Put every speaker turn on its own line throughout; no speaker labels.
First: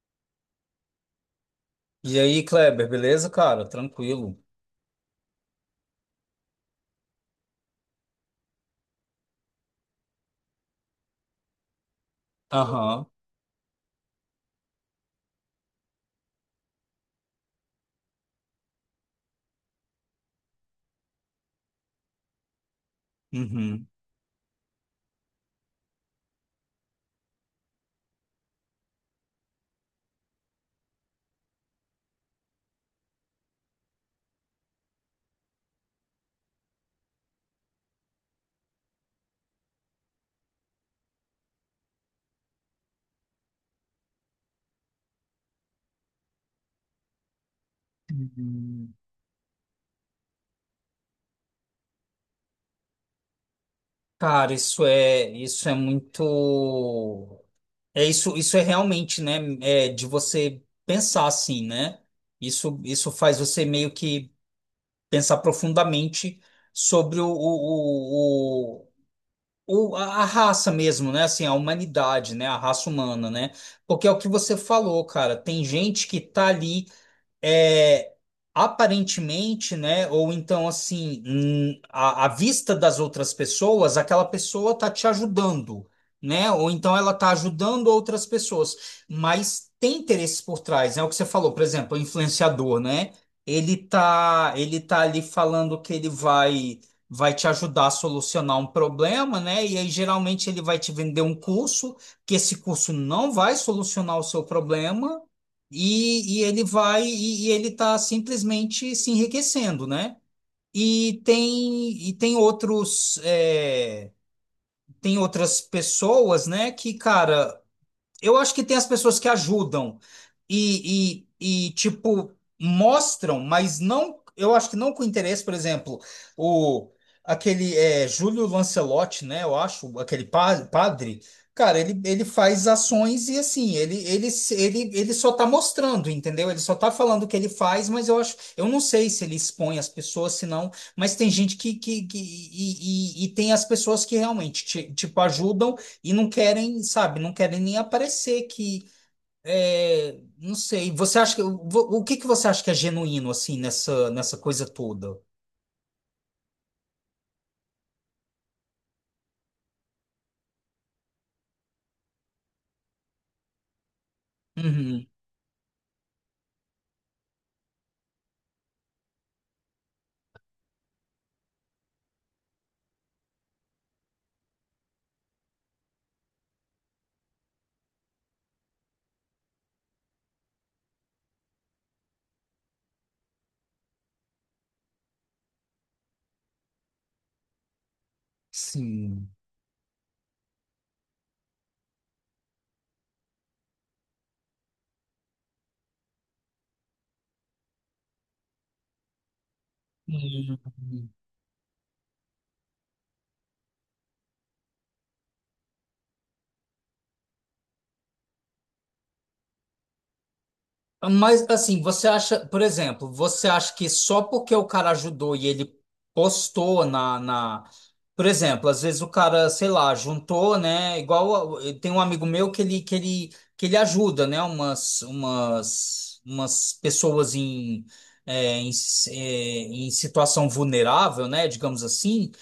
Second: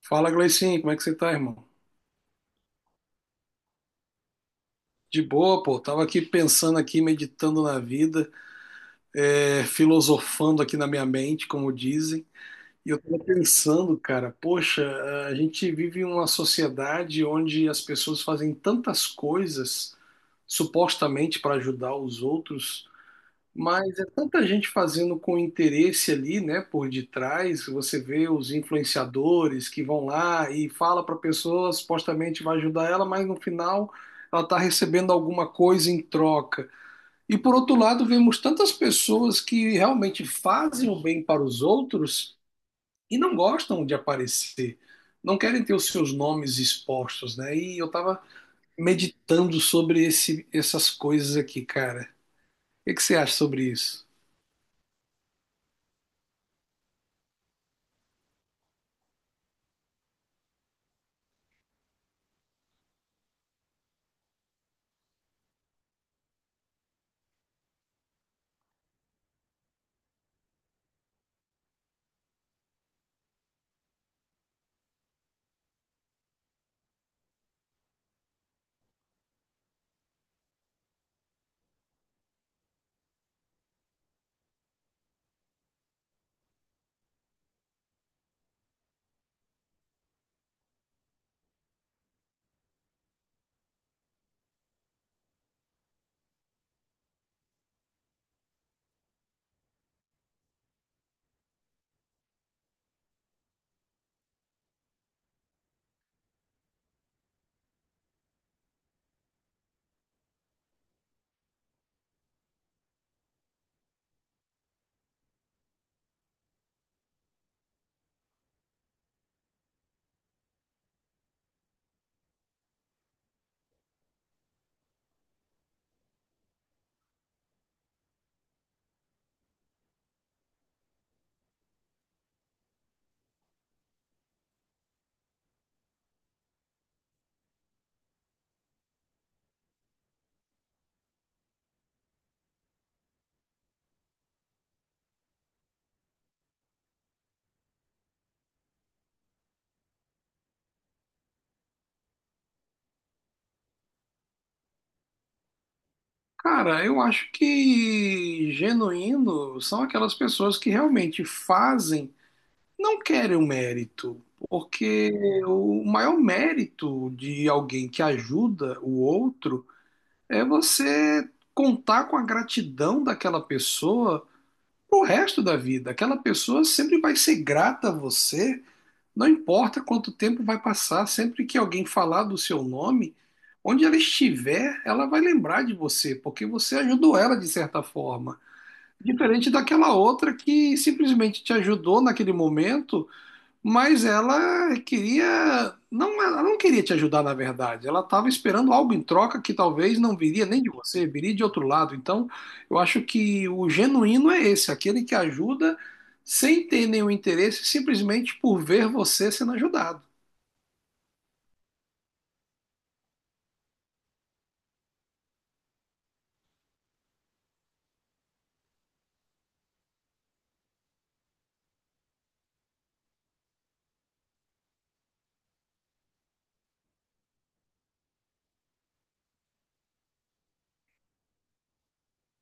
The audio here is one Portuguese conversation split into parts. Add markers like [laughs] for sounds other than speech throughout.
Fala, Gleicinho, como é que você tá, irmão?
E aí, Kleber, beleza, cara? Tranquilo.
De boa, pô. Tava aqui pensando aqui, meditando na vida, filosofando aqui na minha mente, como dizem. E eu
Aham.
tava pensando, cara, poxa, a gente vive em uma sociedade onde as pessoas fazem tantas coisas supostamente para ajudar os outros,
Uhum.
mas é tanta gente fazendo com interesse ali, né, por detrás. Você vê os influenciadores que vão lá e fala para a pessoa, supostamente vai ajudar ela, mas no final ela está recebendo alguma coisa em troca. E por outro lado, vemos tantas pessoas que realmente fazem o bem para os outros e não gostam de aparecer, não querem ter os seus nomes expostos, né? E eu estava
Uhum.
meditando sobre essas coisas aqui, cara. O que que você acha sobre isso?
Cara, isso é muito. É, isso é realmente, né? É de você pensar assim, né? Isso faz você meio que pensar profundamente sobre a raça mesmo, né? Assim, a humanidade, né? A raça humana, né? Porque é o que você falou, cara. Tem gente que tá ali. é, Aparentemente, né? Ou então, assim, à vista das outras pessoas, aquela pessoa tá te ajudando, né? Ou então ela tá ajudando outras pessoas, mas tem interesses por trás, né? O que você falou, por exemplo, o influenciador, né? Ele tá ali falando que ele vai. Vai te ajudar a solucionar um problema, né? E aí, geralmente, ele vai te vender um curso, que esse curso não vai solucionar o seu problema, e ele vai, e ele está simplesmente se enriquecendo, né? E tem outros tem outras pessoas, né? Que cara, eu acho que tem as pessoas que ajudam tipo, mostram, mas não. Eu acho que não com interesse. Por exemplo, o aquele é, Júlio Lancelotti, né? Eu acho, aquele padre, cara, ele faz ações e assim, ele só tá mostrando, entendeu? Ele só tá falando o que ele faz, mas eu acho, eu não sei se ele expõe as pessoas, se não, mas tem gente que tem as pessoas que realmente, tipo, ajudam. E não querem, sabe, não querem nem aparecer que, não sei, você acha que, o que que você acha que é genuíno, assim, nessa coisa toda?
Cara, eu acho que genuíno são aquelas pessoas que realmente fazem, não querem o mérito,
Uhum,
porque o maior mérito de alguém que ajuda o outro é você contar com a gratidão daquela pessoa pro resto da vida. Aquela pessoa sempre vai ser grata a você, não importa quanto tempo vai passar, sempre que alguém falar do seu nome, onde ela estiver, ela vai lembrar de você, porque você ajudou ela de certa forma.
sim.
Diferente daquela outra que simplesmente te ajudou naquele momento, mas ela queria, não, ela não queria te ajudar na verdade. Ela estava esperando algo em troca que talvez não viria nem de você,
Uhum.
viria de outro lado. Então, eu acho que o genuíno é esse, aquele que ajuda sem ter nenhum interesse, simplesmente por ver você sendo ajudado.
Mas assim, você acha, por exemplo, você acha que só porque o cara ajudou e ele postou na. Por exemplo, às vezes o cara, sei lá, juntou, né? Igual tem um amigo meu que ele ajuda, né? Umas pessoas em em, em situação vulnerável, né? Digamos assim.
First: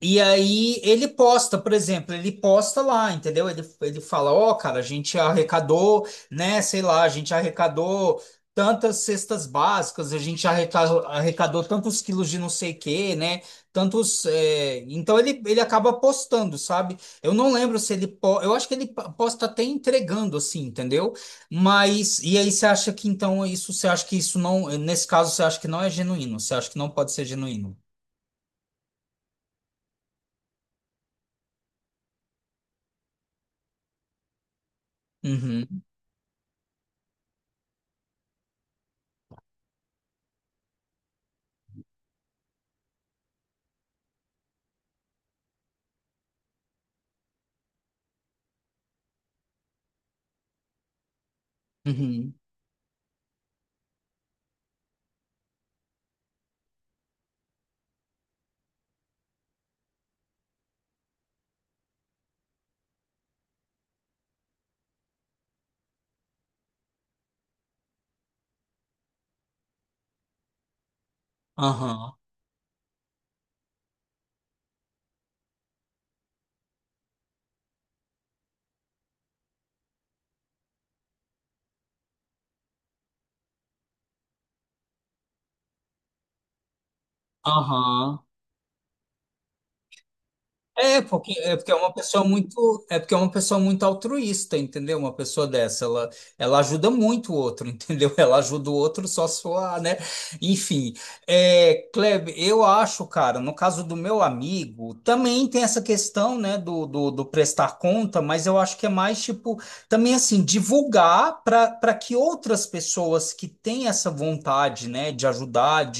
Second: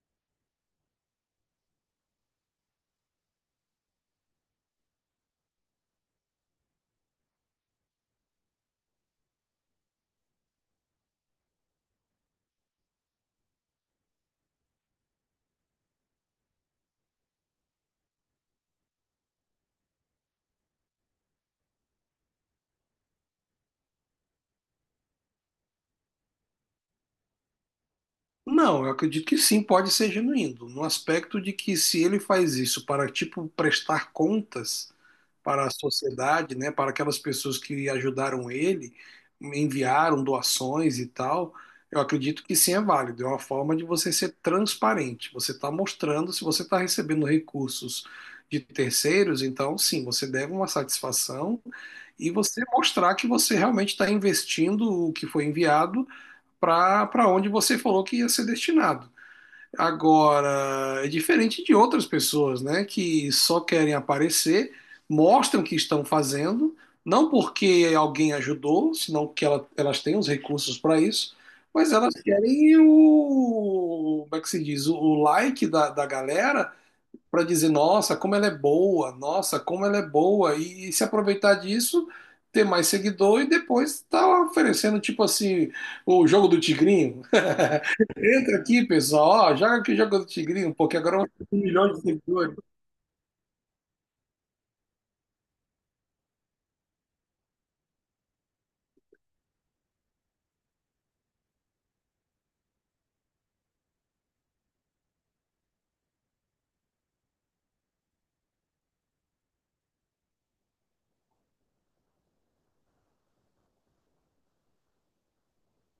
E aí ele posta, por exemplo, ele posta lá, entendeu? Ele fala, ó, cara, a gente arrecadou, né, sei lá, a gente arrecadou tantas cestas básicas, a gente arrecadou tantos quilos de não sei o quê, né? Tantos. Então ele acaba postando, sabe? Eu não lembro se ele. Eu acho que ele posta até entregando, assim, entendeu? Mas. E aí você acha que então isso, você acha que isso não. Nesse caso, você acha que não é genuíno, você acha que não pode ser genuíno.
Não, eu acredito que sim, pode ser genuíno, no aspecto de que se ele faz isso para, tipo, prestar contas para a
Uhum,
sociedade, né, para aquelas pessoas que ajudaram ele, enviaram doações e tal, eu acredito que sim, é válido, é uma forma de você ser transparente, você está mostrando se você está recebendo recursos de terceiros, então sim, você deve uma satisfação e
uhum.
você mostrar que você realmente está investindo o que foi enviado para onde você falou que ia ser destinado. Agora, é diferente de outras pessoas, né, que só querem aparecer, mostram o que estão fazendo, não porque alguém ajudou, senão que elas têm os recursos para isso, mas elas
Aham,
querem o, como é que se diz, o like da galera para dizer, nossa, como ela é boa, nossa, como ela é boa, e se aproveitar disso, ter mais seguidor e depois tá oferecendo, tipo assim, o jogo do tigrinho.
aham.
Entra aqui, pessoal, ó, joga aqui o jogo do Tigrinho, porque
É
agora eu vou
porque,
ter
é
um
porque é
milhão
uma
de
pessoa
seguidores.
muito, é porque é uma pessoa muito altruísta, entendeu? Uma pessoa dessa, ela ajuda muito o outro, [laughs] entendeu? Ela ajuda o outro só suar, né? Enfim, Kleber, eu acho, cara, no caso do meu amigo, também tem essa questão, né, do prestar conta, mas eu acho que é mais tipo, também assim, divulgar para que outras pessoas que têm essa vontade, né, de ajudar,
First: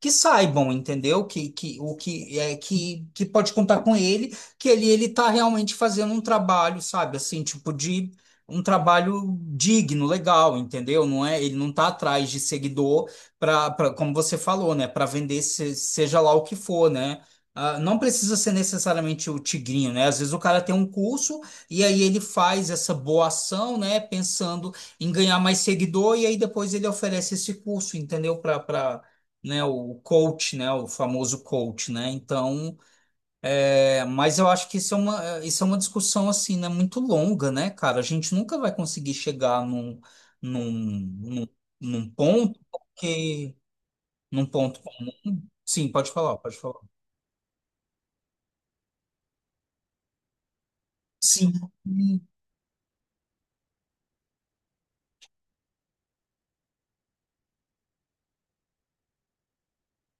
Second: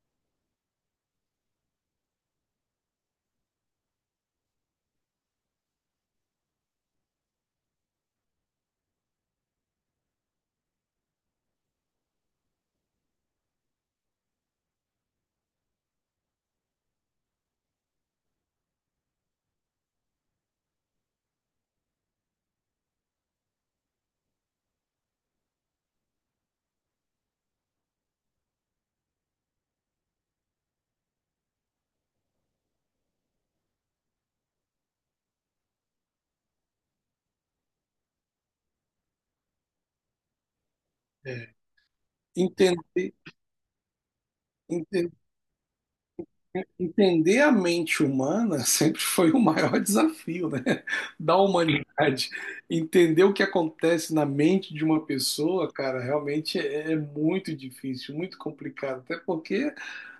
que saibam, entendeu? Que o que é que pode contar com ele, que ele tá realmente fazendo um trabalho, sabe? Assim, tipo de um trabalho digno, legal, entendeu? Não é, ele não tá atrás de seguidor para como você falou, né, para vender seja lá o que for, né? Ah, não precisa ser necessariamente o tigrinho, né? Às vezes o cara tem um curso e aí ele faz essa boa ação, né? Pensando em ganhar mais seguidor e aí depois ele oferece esse curso, entendeu? Para, né, o coach, né, o famoso coach, né? Então, mas eu acho que isso é uma, isso é uma discussão assim, né, muito longa, né, cara? A gente nunca vai conseguir chegar num, num,
É.
num ponto
Entender,
porque num ponto
entender,
comum. Sim, pode falar, pode falar.
Entender a mente humana [laughs] sempre foi o maior desafio, né? Da
Sim.
humanidade. Entender o que acontece na mente de uma pessoa, cara, realmente é muito difícil, muito complicado, até porque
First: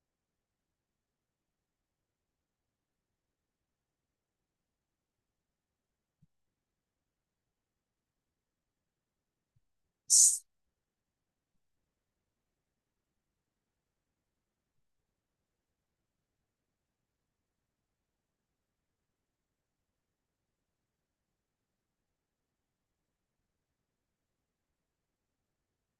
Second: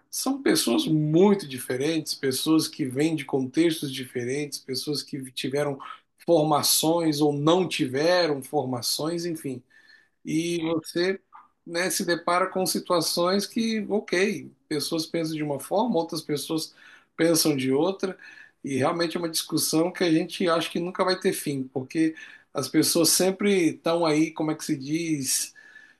são pessoas muito diferentes, pessoas que vêm de contextos diferentes, pessoas que tiveram formações ou não tiveram formações, enfim. E você, né, se depara com situações que, ok, pessoas pensam de uma forma, outras pessoas pensam de outra, e realmente é uma discussão que a gente acha que nunca vai ter fim, porque as pessoas sempre estão aí, como é que se diz,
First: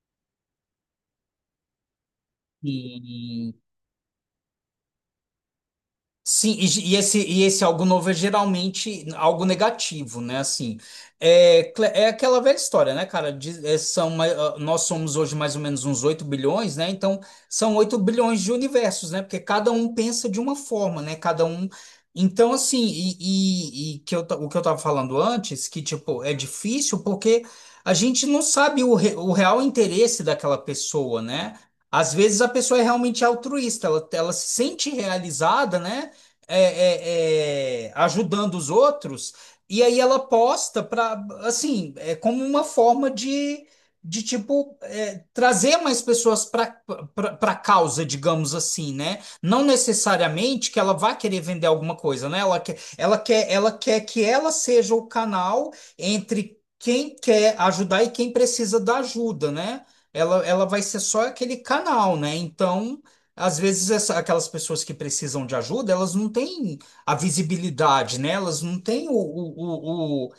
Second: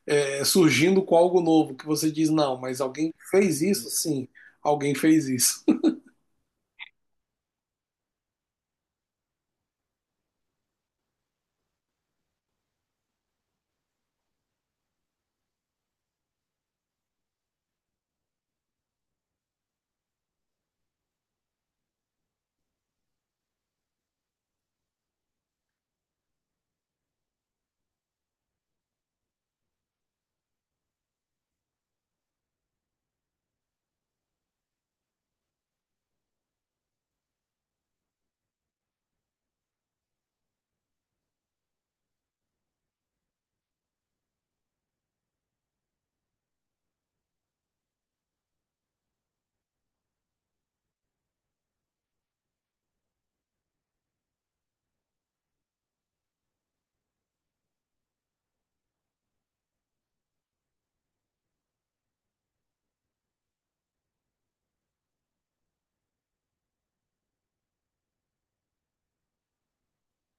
é, surgindo com algo novo, que você diz, não, mas alguém
Sim.
fez isso? Sim, alguém fez isso. [laughs]
Sim, e esse algo novo é geralmente algo negativo, né? Assim, aquela velha história, né, cara? Diz- é, são, ah, nós somos hoje mais ou menos uns 8 bilhões, né? Então, são 8 bilhões de universos, né? Porque cada um pensa de uma forma, né? Cada um. Então, assim, e que eu, o que eu tava falando antes, que, tipo, é difícil porque a gente não sabe o, o real interesse daquela pessoa, né? Às vezes a pessoa é realmente altruísta, ela se sente realizada, né? Ajudando os outros, e aí ela posta para, assim, é como uma forma de tipo, trazer mais pessoas para a causa, digamos assim, né? Não necessariamente que ela vá querer vender alguma coisa, né? Ela quer que ela seja o canal entre quem quer ajudar e quem precisa da ajuda, né? Ela vai ser só aquele canal, né? Então, às vezes aquelas pessoas que precisam de ajuda, elas não têm a visibilidade, né? Elas não têm o, o, o, o,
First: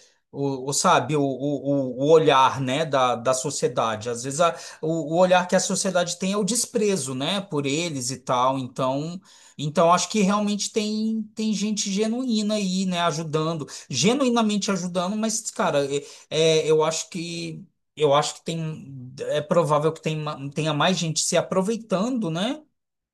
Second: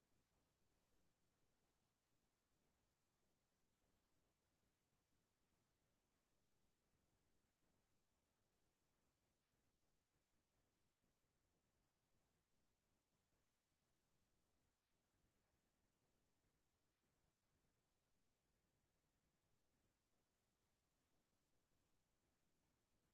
o, o, sabe, o olhar, né, da sociedade. Às vezes o olhar que a sociedade tem é o desprezo, né, por eles e tal. Então, então acho que realmente tem, tem gente genuína aí, né, ajudando, genuinamente ajudando, mas, cara, é, eu acho que eu acho que tem, é provável que tem, tenha mais gente se aproveitando, né?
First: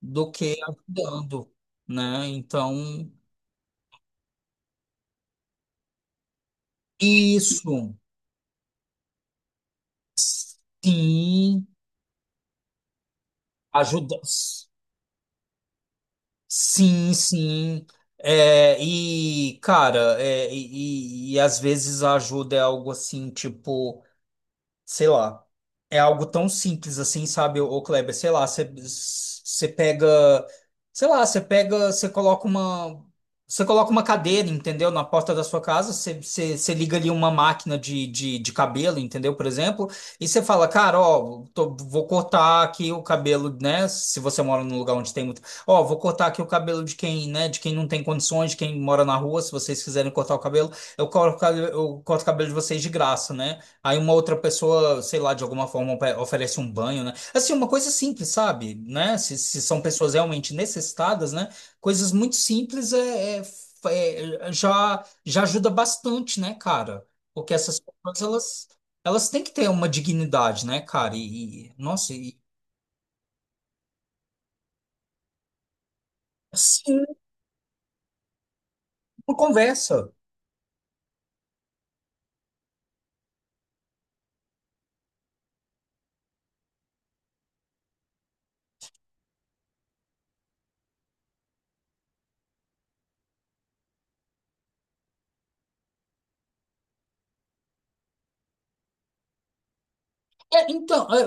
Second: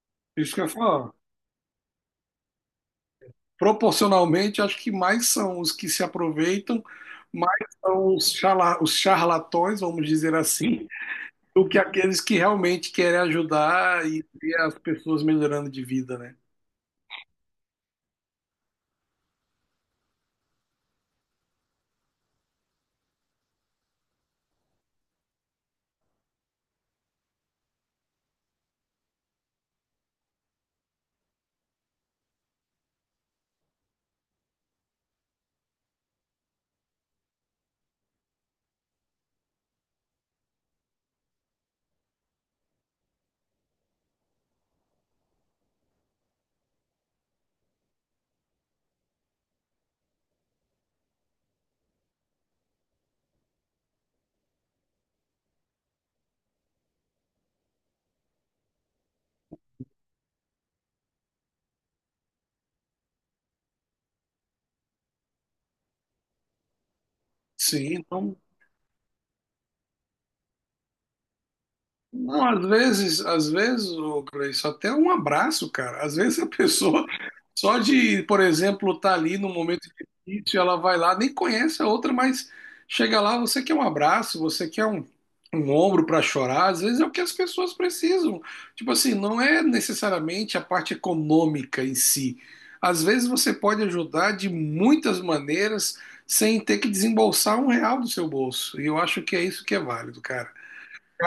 Do que
Isso que eu falo.
ajudando, né? Então,
Proporcionalmente, acho que mais são os que se aproveitam, mais
isso,
são os, os charlatões, vamos dizer assim,
sim,
do que aqueles que realmente querem ajudar
ajuda,
e ver as pessoas melhorando de vida, né?
sim, sim. É, e, cara, e às vezes a ajuda é algo assim, tipo. Sei lá, é algo tão simples assim, sabe, ô Kleber? Sei lá, você você pega, sei lá, você pega, você coloca uma cadeira, entendeu? Na porta da sua casa, você liga ali uma máquina de cabelo, entendeu? Por exemplo, e você fala, cara, ó, vou cortar aqui o cabelo, né? Se você mora num lugar onde tem muito, ó, vou cortar aqui o cabelo de quem, né? De quem não tem condições, de quem mora na rua, se vocês quiserem cortar o cabelo, eu corto, eu corto o cabelo de vocês de graça, né? Aí uma outra pessoa, sei lá, de alguma forma oferece um banho, né? Assim, uma coisa simples, sabe? Né? Se são pessoas realmente necessitadas, né? Coisas muito simples já ajuda bastante, né, cara? Porque essas
Sim,
pessoas,
então,
elas têm que ter uma dignidade, né, cara? Nossa, e,
não, às vezes, ô Gleice, até um abraço, cara. Às vezes a
sim,
pessoa, só de, por exemplo, estar
uma
ali num momento
conversa.
difícil, ela vai lá, nem conhece a outra, mas chega lá, você quer um abraço, você quer um ombro para chorar. Às vezes é o que as pessoas precisam. Tipo assim, não é necessariamente a parte econômica em si. Às vezes você pode ajudar de muitas maneiras sem ter que desembolsar um real do seu bolso. E eu acho que é isso que é válido, cara.
É, então, é,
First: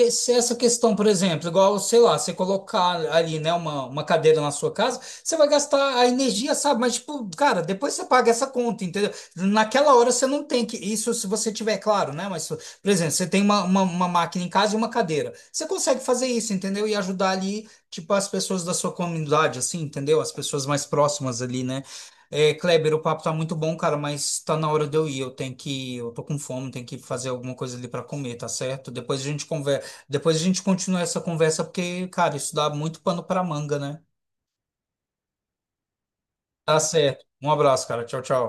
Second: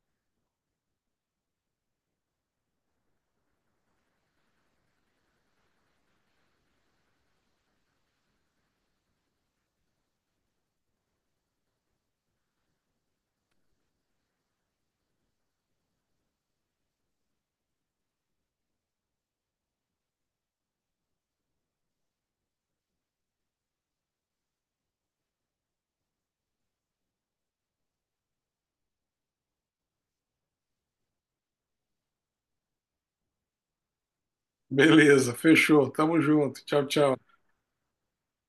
é, essa questão, por exemplo, igual, sei lá, você colocar ali, né, uma cadeira na sua casa, você vai gastar a energia, sabe? Mas, tipo, cara, depois você paga essa conta, entendeu? Naquela hora você não tem que. Isso se você tiver, claro, né? Mas, por exemplo, você tem uma máquina em casa e uma cadeira. Você consegue fazer isso, entendeu? E ajudar ali, tipo, as pessoas da sua comunidade, assim, entendeu? As pessoas mais próximas ali, né? É, Kleber, o papo tá muito bom, cara, mas tá na hora de eu ir. Eu tenho que, eu tô com fome, tenho que fazer alguma coisa ali pra comer, tá certo? Depois a gente conversa, depois a gente continua essa conversa porque, cara, isso dá muito pano pra manga, né?
Beleza, fechou. Tamo junto.
Tá
Tchau,
certo.
tchau.
Um abraço, cara. Tchau, tchau.